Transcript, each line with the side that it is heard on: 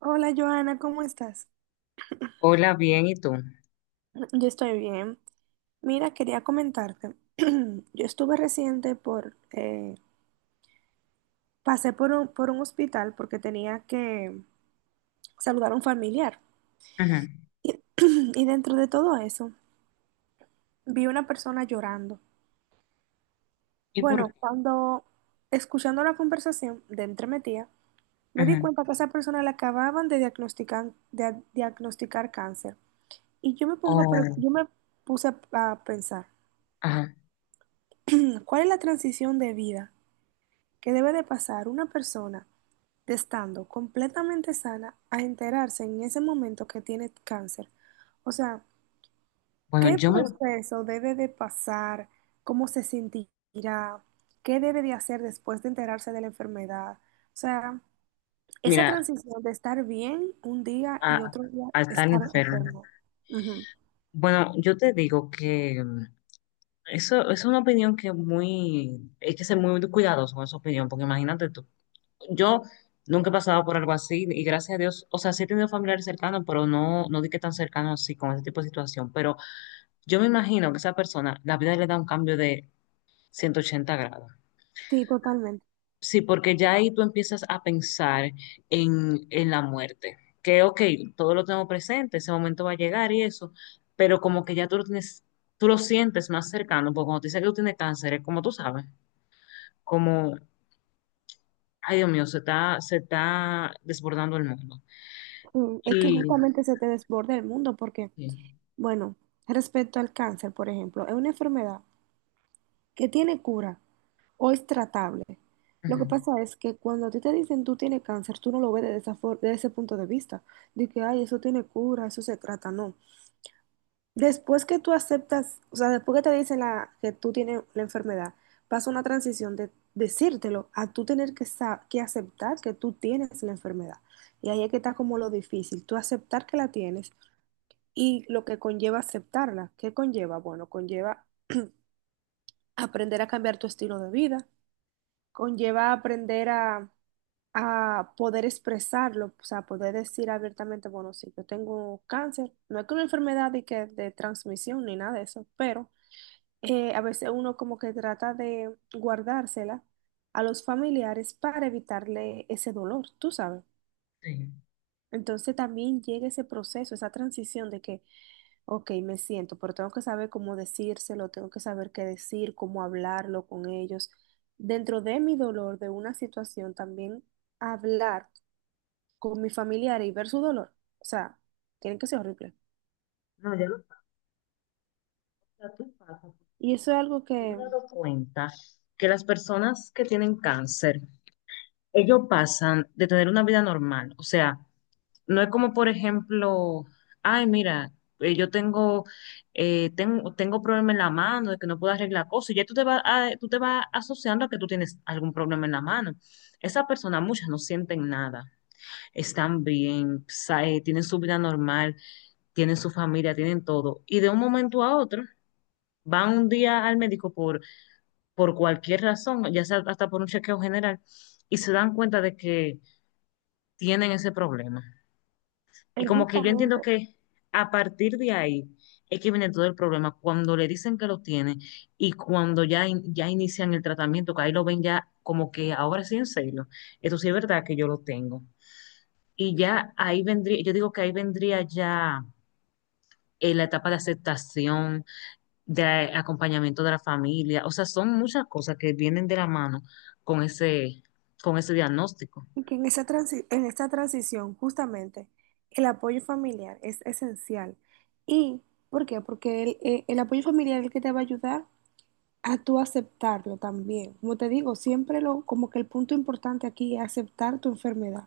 right: Hola Joana, ¿cómo estás?
left: Hola, bien, ¿y tú?
right: Yo estoy bien. Mira, quería comentarte. Yo estuve reciente por, pasé por un hospital porque tenía que saludar a un familiar.
left: Ajá.
right: Y, y dentro de todo eso, vi una persona llorando.
left: ¿Y por
right: Bueno,
left: qué?
right: cuando escuchando la conversación de entre mi tía, me di
left: Ajá.
right: cuenta que a esa persona le acababan de diagnosticar cáncer. Y yo me pongo,
left: Oh,
right: yo me puse a pensar,
left: ajá.
right: ¿Cuál es la transición de vida que debe de pasar una persona de estando completamente sana a enterarse en ese momento que tiene cáncer? O sea,
left: Bueno,
right: ¿qué
left: yo me,
right: proceso debe de pasar? ¿Cómo se sentirá? ¿Qué debe de hacer después de enterarse de la enfermedad? O sea, esa
left: mira,
right: transición de estar bien un día
left: a,
right: y otro día
left: a estar
right: estar
left: enfermo.
right: enfermo". Ujú.
left: Bueno, yo te digo que eso, es una opinión que muy, hay que ser muy cuidadoso con esa opinión, porque imagínate tú, yo nunca he pasado por algo así y gracias a Dios, o sea, sí he tenido familiares cercanos, pero no, no di que tan cercanos así con ese tipo de situación, pero yo me imagino que esa persona, la vida le da un cambio de 180 grados.
right: Sí, totalmente.
left: Sí, porque ya ahí tú empiezas a pensar en la muerte. Que, ok, todo lo tengo presente, ese momento va a llegar y eso, pero como que ya tú lo tienes, tú lo sientes más cercano, porque cuando te dice que tú tienes cáncer, es como tú sabes, como, ay Dios mío, se está desbordando el mundo.
right: Es que
left: Y,
right: justamente se te desborda el mundo porque,
left: sí,
right: bueno, respecto al cáncer, por ejemplo, es una enfermedad que tiene cura, o es tratable. Lo
left: ujú,
right: que pasa es que cuando a ti te dicen tú tienes cáncer, tú no lo ves de de ese punto de vista, de que, ay, eso tiene cura, eso se trata, no. Después que tú aceptas, o sea, después que te dicen que tú tienes la enfermedad, pasa una transición de decírtelo a tú tener que, que aceptar que tú tienes la enfermedad. Y ahí es que está como lo difícil, tú aceptar que la tienes y lo que conlleva aceptarla. ¿Qué conlleva? Bueno, conlleva aprender a cambiar tu estilo de vida, conlleva aprender a poder expresarlo, o sea, poder decir abiertamente, bueno, sí, yo tengo cáncer, no es que una enfermedad de, que, de transmisión ni nada de eso, pero a veces uno como que trata de guardársela a los familiares para evitarle ese dolor, tú sabes.
left: sí.
right: Entonces también llega ese proceso, esa transición de que, ok, me siento, pero tengo que saber cómo decírselo, tengo que saber qué decir, cómo hablarlo con ellos. Dentro de mi dolor, de una situación, también hablar con mis familiares y ver su dolor, o sea, tiene que ser horrible.
left: No, ya lo pasa, tú pasa,
right: Y
left: porque
right: eso es algo
left: yo me he
right: que
left: dado cuenta que las personas que tienen cáncer, ellos pasan de tener una vida normal, o sea, no es como, por ejemplo, ay, mira, yo tengo, tengo problema en la mano, de que no puedo arreglar cosas, y ya tú te vas, tú te vas asociando a que tú tienes algún problema en la mano. Esa persona, muchas no sienten nada, están bien, tienen su vida normal, tienen su familia, tienen todo, y de un momento a otro van un día al médico por cualquier razón, ya sea hasta por un chequeo general, y se dan cuenta de que tienen ese problema. Y
right: es
left: como que yo
right: justamente,
left: entiendo que a partir de ahí es que viene todo el problema. Cuando le dicen que lo tiene y cuando ya, ya inician el tratamiento, que ahí lo ven ya como que ahora sí en serio. Eso sí es verdad que yo lo tengo. Y ya ahí vendría, yo digo que ahí vendría ya la etapa de aceptación, de acompañamiento de la familia. O sea, son muchas cosas que vienen de la mano con ese, con ese diagnóstico
right: que en esa en esta transición, justamente, el apoyo familiar es esencial. ¿Y por qué? Porque el apoyo familiar es el que te va a ayudar a tú aceptarlo también. Como te digo, siempre lo, como que el punto importante aquí es aceptar tu enfermedad.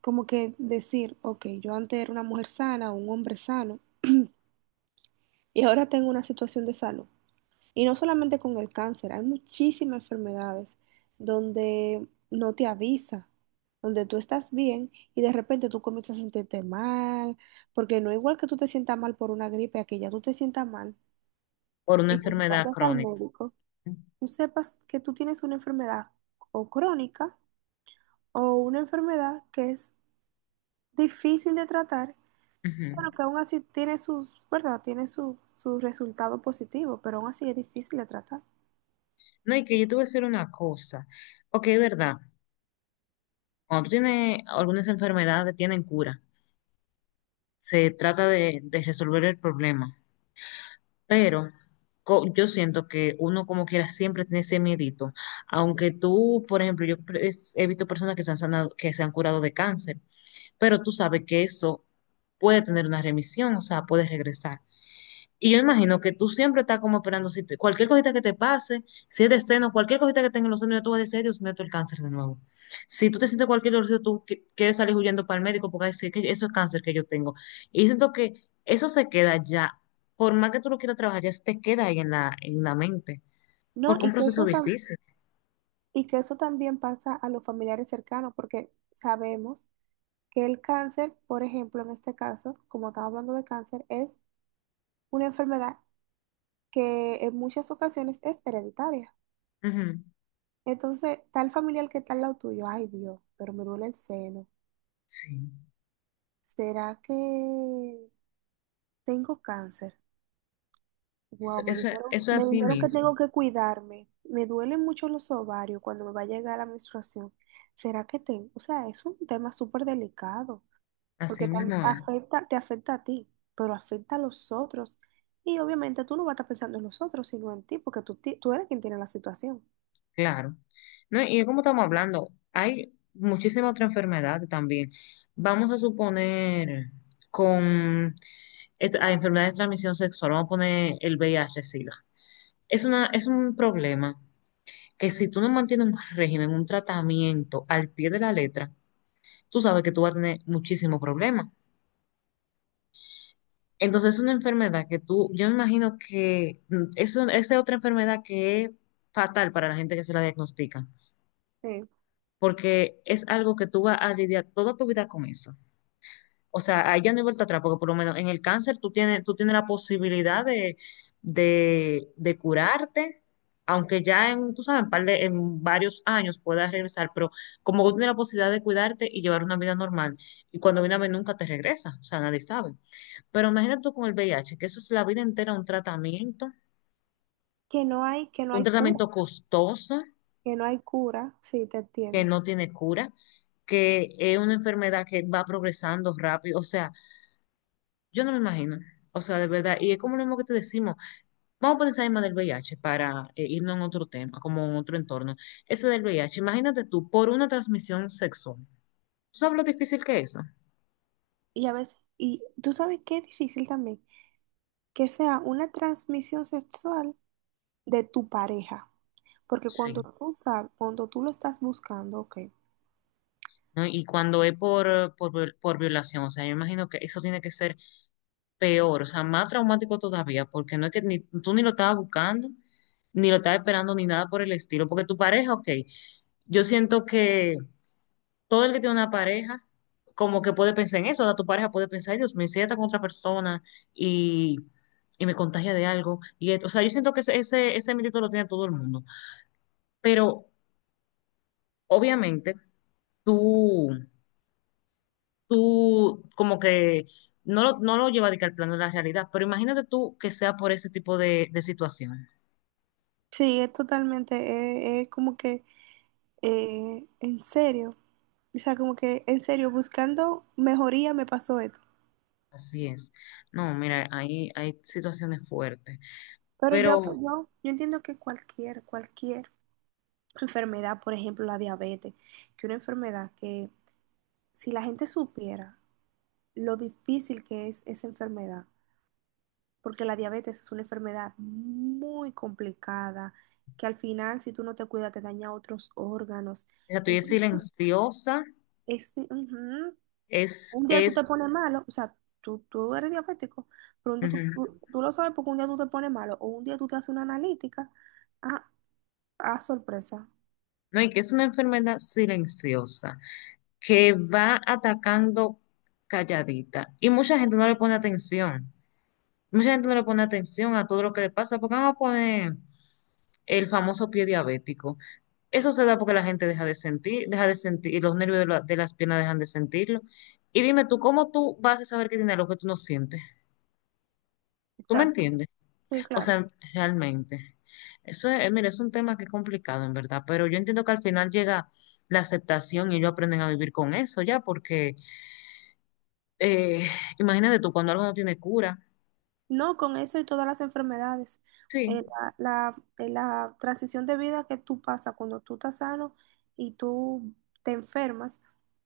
right: Como que decir, ok, yo antes era una mujer sana, un hombre sano, y ahora tengo una situación de salud. Y no solamente con el cáncer, hay muchísimas enfermedades donde no te avisa, donde tú estás bien y de repente tú comienzas a sentirte mal, porque no es igual que tú te sientas mal por una gripe, a que ya tú te sientas mal
left: por una
right: y cuando
left: enfermedad
right: vayas al
left: crónica.
right: médico, tú sepas que tú tienes una enfermedad o crónica o una enfermedad que es difícil de tratar,
left: Ujú.
right: pero que aún así tiene sus, ¿verdad? Tiene su, su resultado positivo, pero aún así es difícil de tratar.
left: No, y que yo te voy a decir una cosa. Ok, es verdad. Cuando tú tienes algunas enfermedades, tienen cura. Se trata de resolver el problema. Pero yo siento que uno como quiera siempre tiene ese miedito. Aunque tú, por ejemplo, he visto personas que se han sanado, que se han curado de cáncer, pero tú sabes que eso puede tener una remisión, o sea, puede regresar. Y yo imagino que tú siempre estás como esperando si te- cualquier cosita que te pase, si es de seno, cualquier cosita que tenga en los senos, ya tú vas a decir: "Ay, Dios mío, esto es el cáncer de nuevo. Si tú te sientes cualquier dolor, tú quieres salir huyendo para el médico porque vas a decir que eso es cáncer que yo tengo". Y siento que eso se queda ya, por más que tú lo quieras trabajar, ya se te queda ahí en la mente,
right: No,
left: porque es un
right: y
left: proceso difícil.
right: y que eso también pasa a los familiares cercanos, porque sabemos que el cáncer, por ejemplo, en este caso, como estamos hablando de cáncer, es una enfermedad que en muchas ocasiones es hereditaria.
left: Ujú.
right: Entonces, tal familiar que está al lado tuyo, ay Dios, pero me duele el seno.
left: Sí,
right: ¿Será que tengo cáncer?
left: eso,
right: Wow,
left: eso, eso es
right: me dijeron que tengo que cuidarme. Me duelen mucho los ovarios cuando me va a llegar la menstruación. ¿Será que tengo? O sea, es un tema súper delicado.
left: así
right: Porque
left: mismo es.
right: afecta, te afecta a ti, pero afecta a los otros. Y obviamente tú no vas a estar pensando en los otros, sino en ti, porque tú eres quien tiene la situación.
left: Claro. No, y como estamos hablando, hay muchísimas otras enfermedades también. Vamos a suponer con a enfermedades de transmisión sexual, vamos a poner el V VIH-Sida. Es una, es un problema que si tú no mantienes un régimen, un tratamiento al pie de la letra, tú sabes que tú vas a tener muchísimos problemas. Entonces es una enfermedad que tú, yo me imagino que eso, esa es otra enfermedad que es fatal para la gente que se la diagnostica
right: Sí.
left: porque es algo que tú vas a lidiar toda tu vida con eso. O sea, ahí ya no hay vuelta atrás, porque por lo menos en el cáncer tú tienes la posibilidad de, de curarte, aunque ya en, tú sabes, en, en varios años puedas regresar, pero como tú tienes la posibilidad de cuidarte y llevar una vida normal, y cuando viene a ver nunca te regresa, o sea, nadie sabe. Pero imagínate tú con el VIH, que eso es la vida entera
right: Que no
left: un
right: hay cura,
left: tratamiento costoso,
right: que no hay cura, sí, te
left: que
right: entiendo.
left: no tiene cura, que es una enfermedad que va progresando rápido. O sea, yo no me imagino. O sea, de verdad, y es como lo mismo que te decimos, vamos a poner en más del VIH para irnos en otro tema, como en otro entorno. Ese del VIH, imagínate tú, por una transmisión sexual. ¿Tú sabes lo difícil que es eso?
right: Y a veces, y tú sabes qué es difícil también, que sea una transmisión sexual de tu pareja, porque cuando
left: Sí.
right: tú sabes, cuando tú lo estás buscando, ok.
left: ¿No? Y cuando es por, por violación, o sea, yo imagino que eso tiene que ser peor, o sea, más traumático todavía, porque no es que ni, tú ni lo estabas buscando, ni lo estabas esperando, ni nada por el estilo, porque tu pareja, ok, yo siento que todo el que tiene una pareja, como que puede pensar en eso, o sea, tu pareja puede pensar: "Ay, Dios, me sienta con otra persona y, y me contagia de algo, y esto", o sea, yo siento que ese miedito lo tiene todo el mundo, pero obviamente tú, tú como que no lo, no lo lleva de que al plano de la realidad, pero imagínate tú que sea por ese tipo de situaciones.
right: Sí, es totalmente, es como que, en serio. O sea, como que en serio, buscando mejoría me pasó esto.
left: Así es. No, mira, hay situaciones fuertes,
right: Pero
left: pero o
right: yo entiendo que cualquier enfermedad, por ejemplo la diabetes, que una enfermedad que si la gente supiera lo difícil que es esa enfermedad, porque la diabetes es una enfermedad muy complicada, que al final si tú no te cuidas te daña otros órganos.
left: sea, tú y es
right: Entonces,
left: silenciosa,
right: es, ujú, un día tú te
left: es,
right: pones malo, o sea, tú eres diabético, pero un día
left: ujú.
right: tú lo sabes porque un día tú te pones malo o un día tú te haces una analítica. Ah, ah, sorpresa.
left: No, y que es una enfermedad silenciosa, que va atacando calladita. Y mucha gente no le pone atención. Mucha gente no le pone atención a todo lo que le pasa, porque vamos a poner el famoso pie diabético. Eso se da porque la gente deja de sentir, y los nervios de, de las piernas dejan de sentirlo. Y dime tú, ¿cómo tú vas a saber que tiene algo que tú no sientes? ¿Tú me
right: Exacto.
left: entiendes?
right: Sí,
left: O
right: claro.
left: sea, realmente, eso es, mira, es un tema que es complicado en verdad, pero yo entiendo que al final llega la aceptación y ellos aprenden a vivir con eso ya, porque eh, imagínate tú, cuando algo no tiene cura,
right: No, con eso y todas las enfermedades. Eh,
left: sí,
right: la transición de vida que tú pasas cuando tú estás sano y tú te enfermas,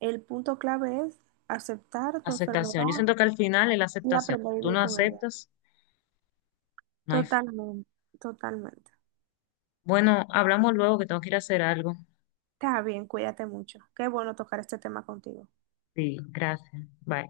right: el punto clave es aceptar tu enfermedad
left: aceptación. Yo siento que al final es la
right: y
left: aceptación.
right: aprender a
left: Si tú
right: vivir
left: no
right: con ella.
left: aceptas, no hay forma.
right: Totalmente, totalmente.
left: Bueno, hablamos luego que tengo que ir a hacer algo.
right: Está bien, cuídate mucho. Qué bueno tocar este tema contigo.
left: Sí, gracias. Bye.